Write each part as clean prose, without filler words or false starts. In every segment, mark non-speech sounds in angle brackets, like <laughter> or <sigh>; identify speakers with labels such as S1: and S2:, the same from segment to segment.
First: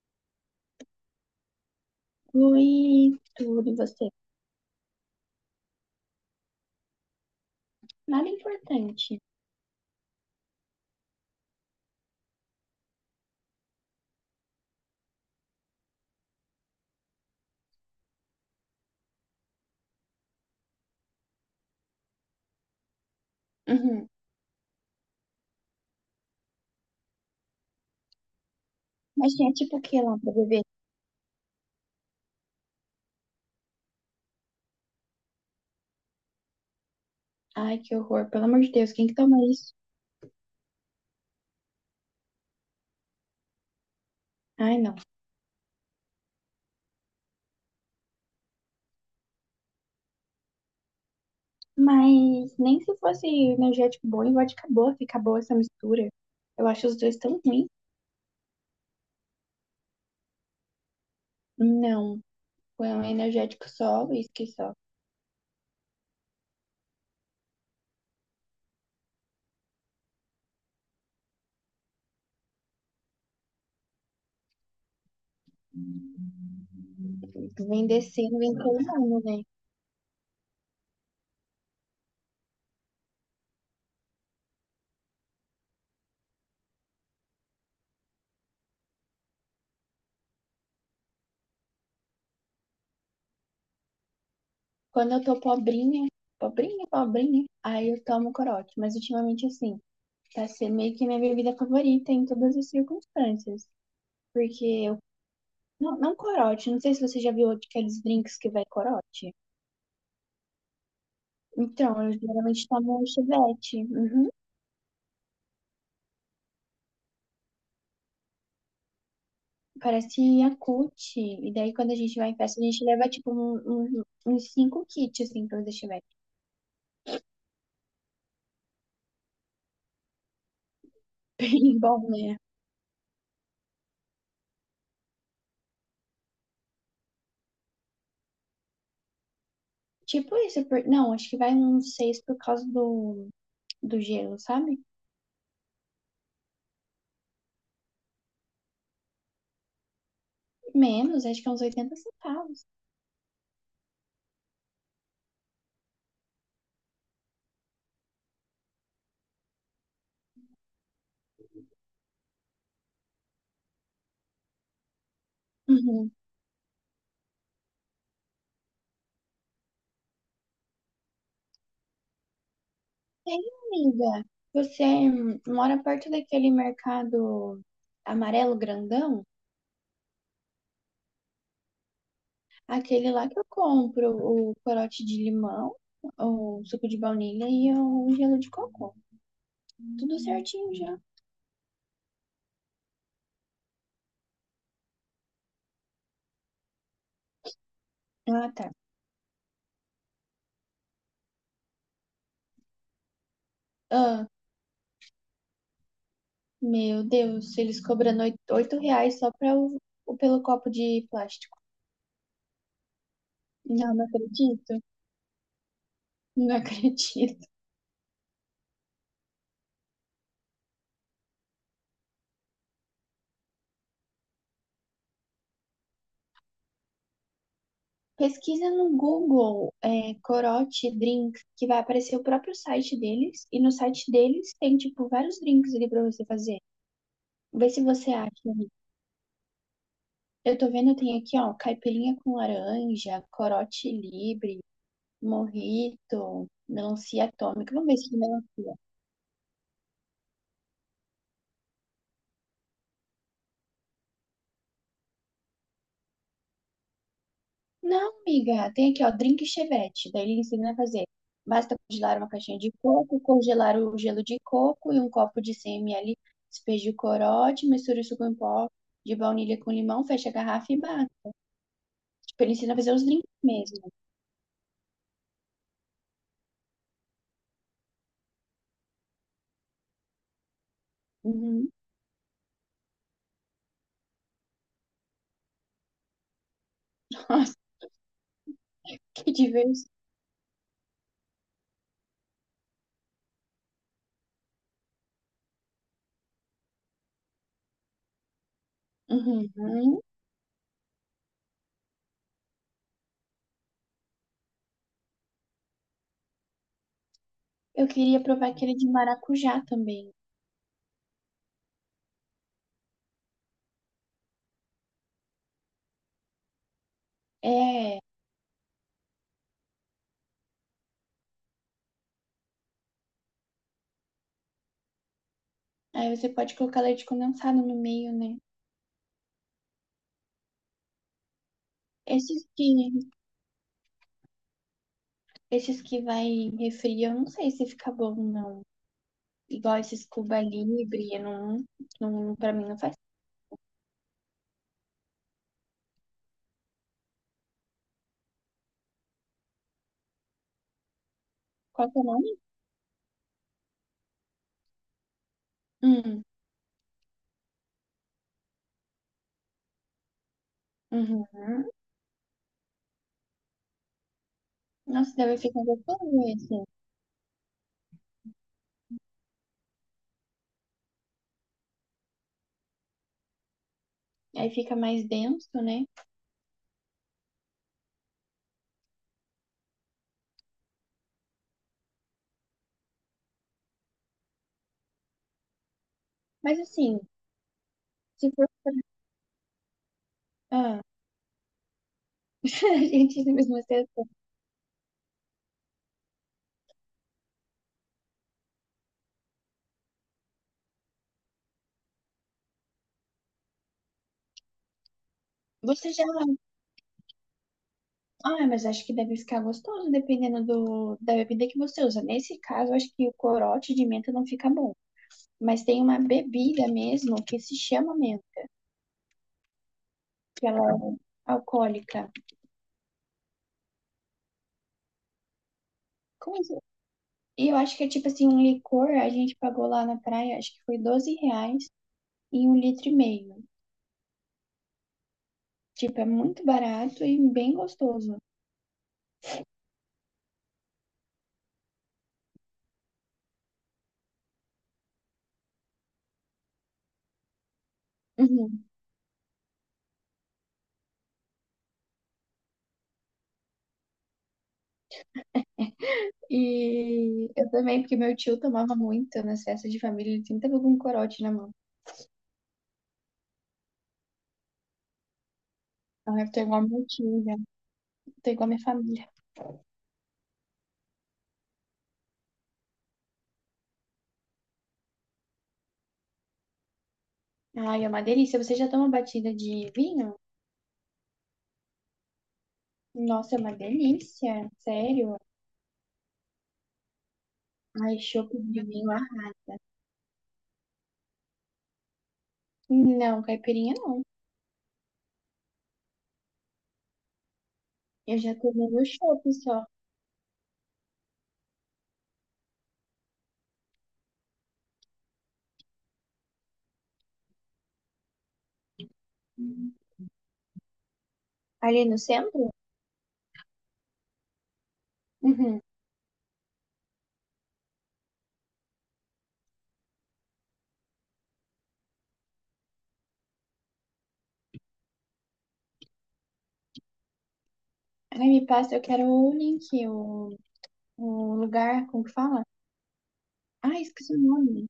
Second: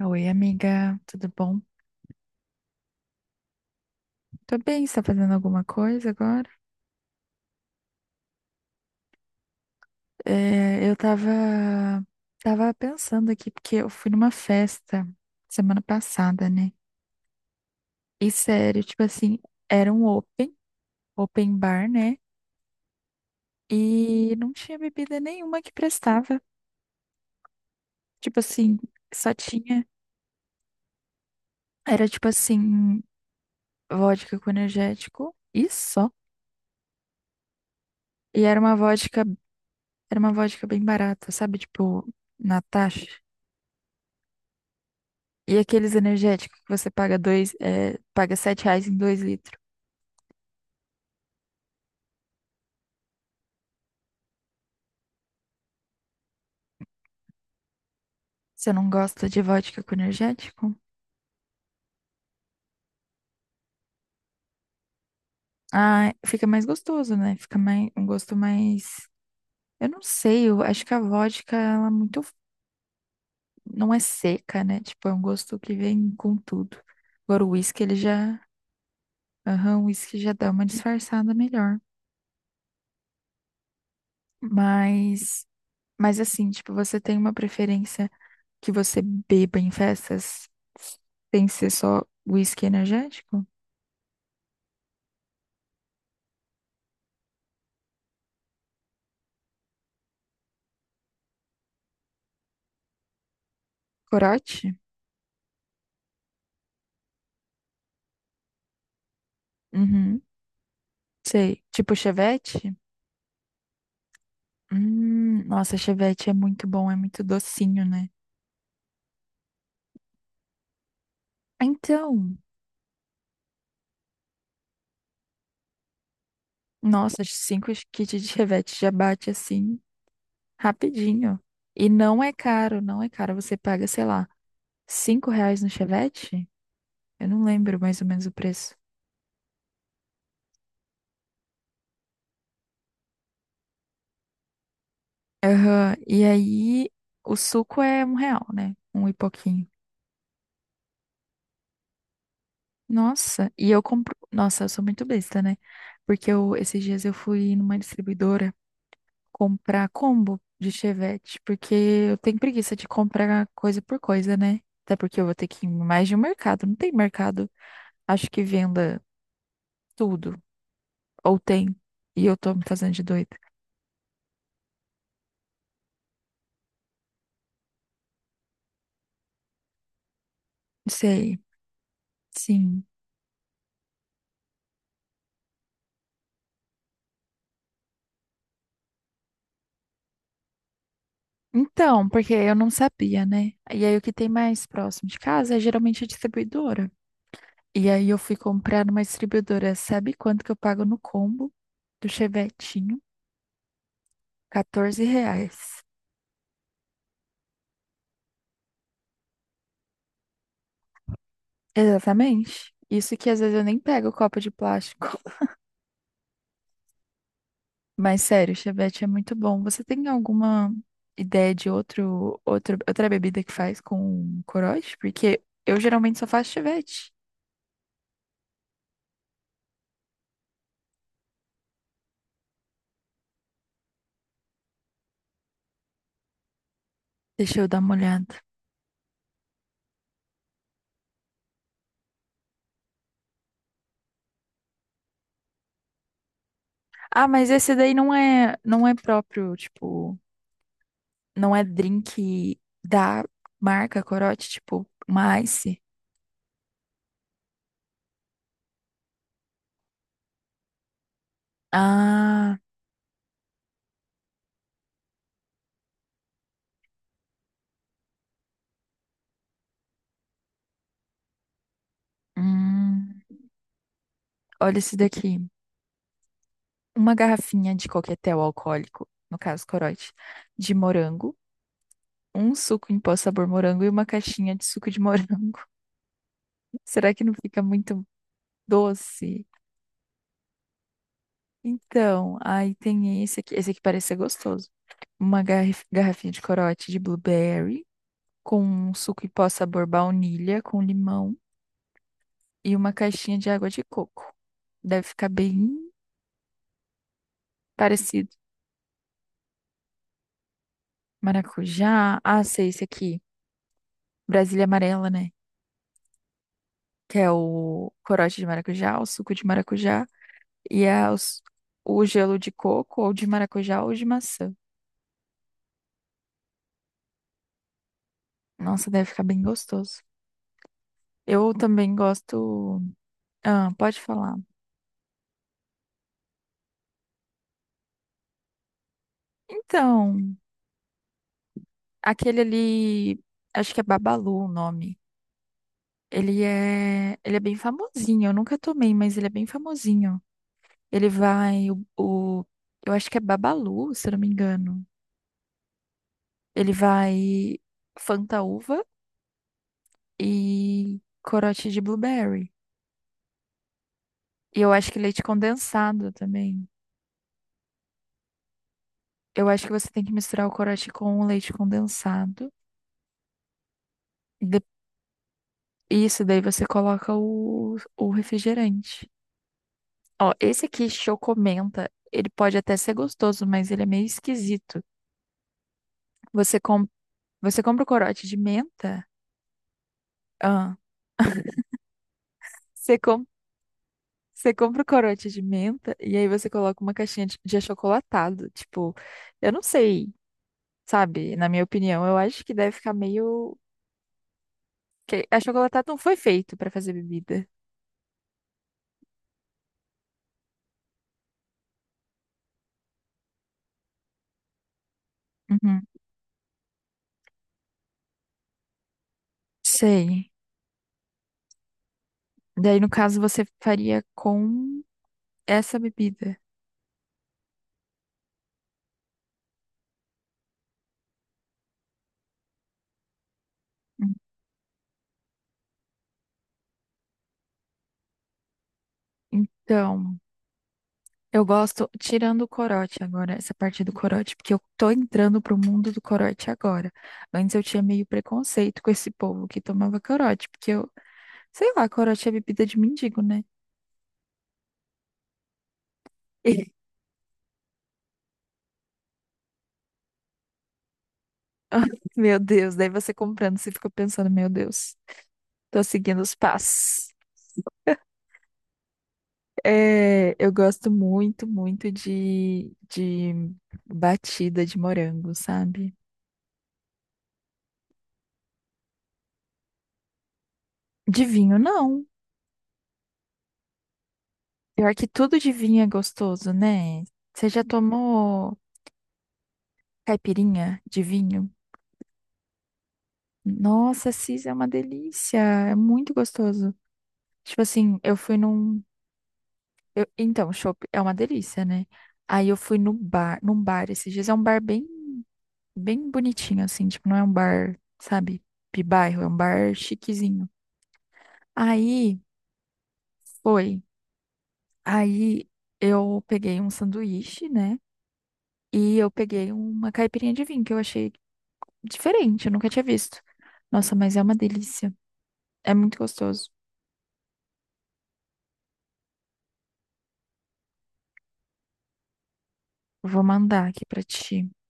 S1: Oi, amiga, tudo bom?
S2: Oi, tudo você?
S1: Tô bem, você tá fazendo alguma coisa agora?
S2: Nada importante.
S1: É, eu tava, tava pensando aqui, porque eu fui numa festa semana passada, né? E sério, tipo assim, era um open, open bar, né?
S2: Uhum.
S1: E não tinha bebida nenhuma que prestava. Tipo assim, só
S2: Mas tinha tipo o
S1: tinha.
S2: que lá pra beber?
S1: Era tipo assim, vodka com energético e só.
S2: Ai, que horror.
S1: E
S2: Pelo amor de Deus, quem que toma isso?
S1: era uma vodka bem barata, sabe? Tipo, Natasha.
S2: Ai, não.
S1: E aqueles energéticos que você paga dois, é, paga sete reais em dois litros.
S2: Mas nem se fosse energético bom e vodka boa, fica boa essa mistura. Eu acho os dois tão ruins.
S1: Você não gosta de vodka com energético?
S2: Não. Foi um energético só, uísque só.
S1: Ah, fica mais gostoso, né? Fica mais, um gosto mais. Eu não sei, eu acho que a vodka, ela é muito. Não é seca, né? Tipo, é um gosto que vem com tudo. Agora o whisky,
S2: Vem
S1: ele
S2: descendo,
S1: já.
S2: vem colando, né?
S1: Aham, o whisky já dá uma disfarçada melhor. Mas. Mas assim, tipo, você tem uma preferência que você beba em festas sem ser só whisky energético?
S2: Quando eu tô pobrinha, pobrinha, pobrinha, aí eu tomo corote. Mas ultimamente, assim, tá sendo meio que minha bebida favorita em todas as circunstâncias. Porque
S1: Corote?
S2: eu. Não, não corote, não sei se você já viu aqueles drinks que vai corote.
S1: Uhum. Sei. Tipo
S2: Então, eu geralmente
S1: chevette?
S2: tomo chivete. Uhum.
S1: Nossa, chevette é muito bom, é muito docinho, né?
S2: Parece Yakult. E
S1: Ah,
S2: daí, quando a gente vai em
S1: então,
S2: festa, a gente leva, tipo, uns cinco kits, assim, pra fazer chivete.
S1: nossa, cinco kits de chevette já bate assim
S2: <laughs>
S1: rapidinho.
S2: Bem
S1: E
S2: bom,
S1: não é
S2: né?
S1: caro, não é caro. Você paga, sei lá, cinco reais no chevette? Eu não lembro mais ou menos o preço.
S2: <laughs> Tipo isso. Por... Não, acho que vai uns seis por causa do gelo, sabe?
S1: Aham. E aí, o suco é um real, né? Um e pouquinho.
S2: Menos, acho que é uns oitenta centavos.
S1: Nossa, e eu compro. Nossa, eu sou muito besta, né? Porque eu, esses dias eu fui numa distribuidora. Comprar combo de chevette, porque eu tenho preguiça de comprar coisa por coisa, né? Até porque eu vou ter que ir em mais
S2: Uhum.
S1: de um mercado. Não tem mercado, acho que venda tudo. Ou tem. E eu tô me fazendo de doida.
S2: Tem, amiga. Você mora perto daquele mercado amarelo grandão?
S1: Sei, sim.
S2: Aquele lá que eu compro, o corote de limão, o suco de baunilha e o um gelo de cocô. Tudo certinho já.
S1: Então, porque eu não sabia, né? E aí o que tem mais próximo de casa é geralmente a distribuidora. E aí eu fui
S2: Ah, tá.
S1: comprar numa distribuidora. Sabe quanto que eu pago no combo do chevetinho?
S2: Ah,
S1: R$ 14.
S2: meu Deus, eles cobrando oito reais só pra pelo copo de plástico.
S1: Exatamente. Isso que às vezes eu nem
S2: Não, não
S1: pego o copo de
S2: acredito.
S1: plástico.
S2: Não <laughs> acredito.
S1: <laughs> Mas sério, chevette é muito bom. Você tem alguma ideia de outro, outro, outra bebida que faz com corote? Porque eu geralmente só faço chevette.
S2: Pesquisa no Google, é, corote drink, que vai aparecer o próprio site deles. E no site deles tem, tipo, vários drinks ali pra você fazer.
S1: Deixa eu
S2: Vê
S1: dar
S2: se
S1: uma
S2: você acha.
S1: olhada.
S2: Eu tô vendo, tem aqui, ó, caipirinha com laranja, corote livre, mojito, melancia
S1: Ah, mas
S2: atômica.
S1: esse
S2: Vamos
S1: daí
S2: ver se
S1: não
S2: tem
S1: é,
S2: melancia.
S1: não é próprio, tipo, não é drink da marca corote, tipo, uma Ice.
S2: Não, amiga, tem aqui, ó, drink chevette. Daí ele ensina a fazer. Basta congelar uma
S1: Ah,
S2: caixinha de coco, congelar o gelo de coco e um copo de 100 ml. Despeje o corote, misture o suco em pó de baunilha com limão, fecha a garrafa e bate. Tipo, ele ensina a fazer os
S1: hum,
S2: drinks mesmo.
S1: olha esse daqui. Uma garrafinha de coquetel alcoólico, no caso corote, de morango,
S2: Uhum.
S1: um suco em pó sabor morango e uma caixinha de suco de morango. <laughs> Será que
S2: <laughs>
S1: não
S2: Nossa,
S1: fica muito
S2: que
S1: doce?
S2: diverso.
S1: Então, aí tem esse aqui. Esse aqui parece ser gostoso. Uma garrafinha de corote de blueberry, com um suco em pó sabor
S2: Uhum.
S1: baunilha, com limão e uma caixinha de água de coco. Deve ficar bem
S2: Eu queria
S1: parecido.
S2: provar aquele de maracujá também.
S1: Maracujá. Ah, sei, esse aqui. Brasília amarela, né? Que é o
S2: É.
S1: corote de maracujá, o suco de maracujá, e é o gelo de coco, ou de maracujá, ou de maçã.
S2: Aí você pode colocar leite condensado no meio, né?
S1: Nossa, deve ficar bem gostoso. Eu também
S2: Esses
S1: gosto.
S2: que,
S1: Ah, pode falar.
S2: esses que vai em refri, eu não sei se fica bom, não. Igual esses
S1: Então,
S2: Cuba Libre, eu não, não,
S1: aquele
S2: pra mim não faz.
S1: ali, acho que é Babalu o nome. Ele é bem famosinho. Eu nunca tomei, mas ele é bem famosinho. Ele vai
S2: Qual que é o nome?
S1: eu acho que é Babalu, se eu não me engano.
S2: Hum,
S1: Ele vai Fanta uva e
S2: uhum.
S1: corote de blueberry. E eu acho que
S2: Nossa,
S1: leite
S2: deve ficar gostoso
S1: condensado
S2: esse.
S1: também. Eu acho que você tem que misturar o corote com o leite condensado. E
S2: Aí
S1: de-
S2: fica mais denso, né?
S1: Isso, daí você coloca o refrigerante. Ó, esse aqui, Chocomenta, ele pode até ser gostoso, mas ele é meio esquisito.
S2: Mas
S1: Você, com...
S2: assim,
S1: Você compra o corote
S2: se
S1: de
S2: for pra...
S1: menta? Ah,
S2: Ah, <laughs> a
S1: você,
S2: gente
S1: com...
S2: mesmo assim.
S1: você compra o corote de menta e aí você coloca uma caixinha de achocolatado. Tipo, eu não sei, sabe? Na minha opinião, eu acho que deve ficar meio. Que achocolatado
S2: Você
S1: não
S2: já...
S1: foi feito pra fazer bebida.
S2: Ah, mas acho que deve ficar gostoso, dependendo da bebida que você usa. Nesse caso, acho que o corote de menta não fica bom. Mas tem
S1: Uhum.
S2: uma bebida mesmo que se chama mesmo,
S1: Sei.
S2: que ela é alcoólica.
S1: Daí, no caso, você faria com essa
S2: Como
S1: bebida.
S2: isso? E eu acho que é tipo assim, um licor, a gente pagou lá na praia, acho que foi 12 reais e um litro e meio.
S1: Hum.
S2: Tipo, é muito barato e bem gostoso.
S1: Então, eu gosto, tirando o corote agora, essa parte do corote, porque eu tô entrando pro mundo do corote agora. Antes eu tinha meio
S2: Uhum.
S1: preconceito com esse povo que tomava corote, porque eu, sei lá, corote é bebida de mendigo, né? <laughs>
S2: E eu também, porque meu tio tomava muito nas festas de família, ele sempre tava com um corote na mão.
S1: E, meu Deus, daí você comprando, você fica pensando, meu Deus, tô
S2: Então
S1: seguindo
S2: eu
S1: os
S2: tô igual meu
S1: passos.
S2: tio, já. Tô igual minha família.
S1: É, eu gosto muito, muito de batida de morango, sabe?
S2: Ai, é uma delícia. Você já toma batida de vinho?
S1: De vinho, não.
S2: Nossa, é uma delícia,
S1: Pior que
S2: sério.
S1: tudo de vinho é gostoso, né? Você já
S2: Ai, chope
S1: tomou
S2: de vinho.
S1: caipirinha de vinho?
S2: Não, caipirinha não.
S1: Nossa, Cis, é uma delícia. É muito gostoso. Tipo assim, eu
S2: Eu já
S1: fui
S2: tomei
S1: num.
S2: no shopping só.
S1: Então, chopp é uma delícia, né? Aí eu fui no bar, num bar esses dias. É um bar bem, bem bonitinho, assim. Tipo, não é um bar, sabe, de bairro, é um bar chiquezinho.
S2: Ali no
S1: Aí.
S2: centro?
S1: Foi. Aí
S2: Uhum.
S1: eu peguei um sanduíche, né? E eu peguei uma caipirinha de vinho que eu achei diferente, eu nunca tinha visto. Nossa, mas é uma delícia. É muito gostoso.
S2: Ai, me passa, eu quero o link, o lugar, como que fala?
S1: Vou mandar
S2: Ah,
S1: aqui pra
S2: esqueci o
S1: ti.
S2: nome.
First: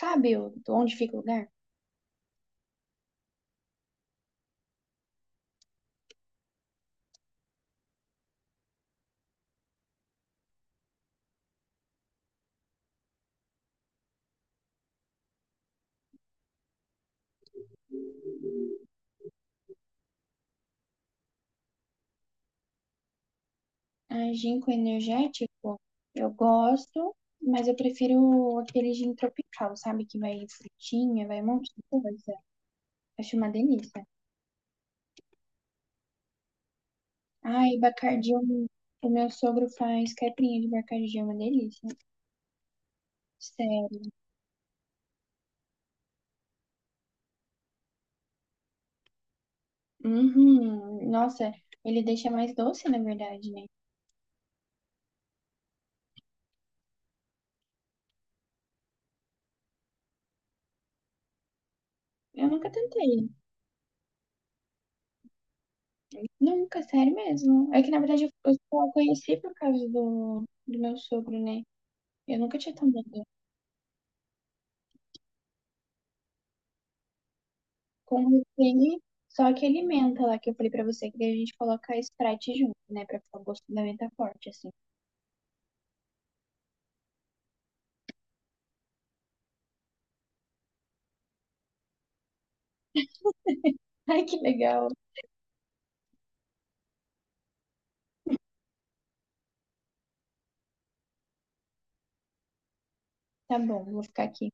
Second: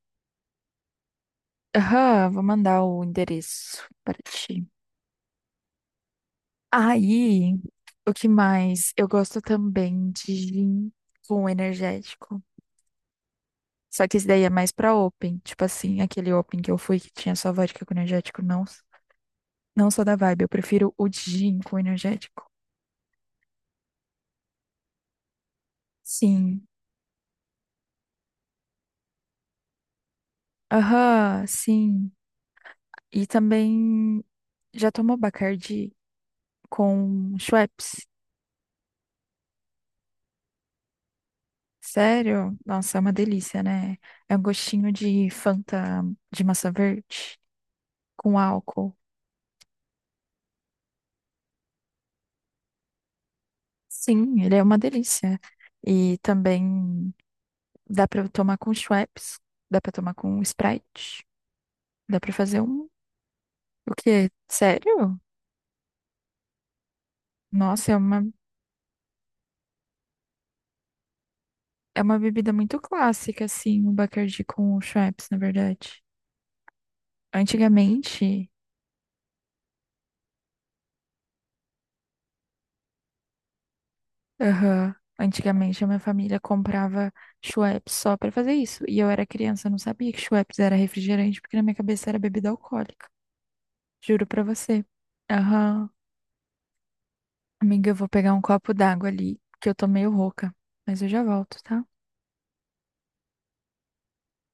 S2: Sabe onde fica o lugar?
S1: Aham, vou mandar o endereço para ti. Aí, o que mais? Eu gosto também de gin com energético. Só que esse daí é mais pra open. Tipo assim, aquele open que eu fui que tinha só vodka com energético. Não, não sou da vibe. Eu prefiro o de gin com energético.
S2: Ah, gin com energético, eu
S1: Sim.
S2: gosto, mas eu prefiro aquele gin tropical, sabe? Que vai frutinha, vai
S1: Aham,
S2: um monte de
S1: sim.
S2: coisa.
S1: E
S2: Acho uma delícia.
S1: também já tomou Bacardi com
S2: Ai,
S1: Schweppes?
S2: Bacardi, eu- o meu sogro faz caipirinha de Bacardi, é uma delícia.
S1: Sério? Nossa, é uma delícia, né? É um gostinho de Fanta de maçã verde com álcool.
S2: Uhum. Nossa, ele deixa mais doce, na verdade, né?
S1: Sim, ele é uma delícia. E também dá pra tomar com Schweppes, dá pra tomar com Sprite, dá pra
S2: Eu
S1: fazer
S2: nunca
S1: um.
S2: tentei.
S1: O quê? Sério?
S2: Nunca, sério mesmo. É que,
S1: Nossa,
S2: na verdade, eu só conheci por causa do meu sogro, né?
S1: é uma
S2: Eu
S1: bebida
S2: nunca tinha
S1: muito
S2: tomado.
S1: clássica, assim, o Bacardi com o Schweppes, na verdade.
S2: Com
S1: Antigamente,
S2: ele, só aquele menta lá que eu falei pra você, que daí a gente coloca Sprite junto, né? Pra ficar o gosto da menta forte, assim.
S1: aham, antigamente a minha família comprava Schweppes só pra fazer isso. E eu era criança, eu não sabia que Schweppes era refrigerante, porque na minha cabeça era bebida alcoólica.
S2: <laughs> Ai,
S1: Juro
S2: que
S1: pra você.
S2: legal.
S1: Aham. Amiga, eu vou pegar um copo d'água ali, que eu tô meio rouca. Mas eu já volto, tá?
S2: Tá bom, vou ficar aqui.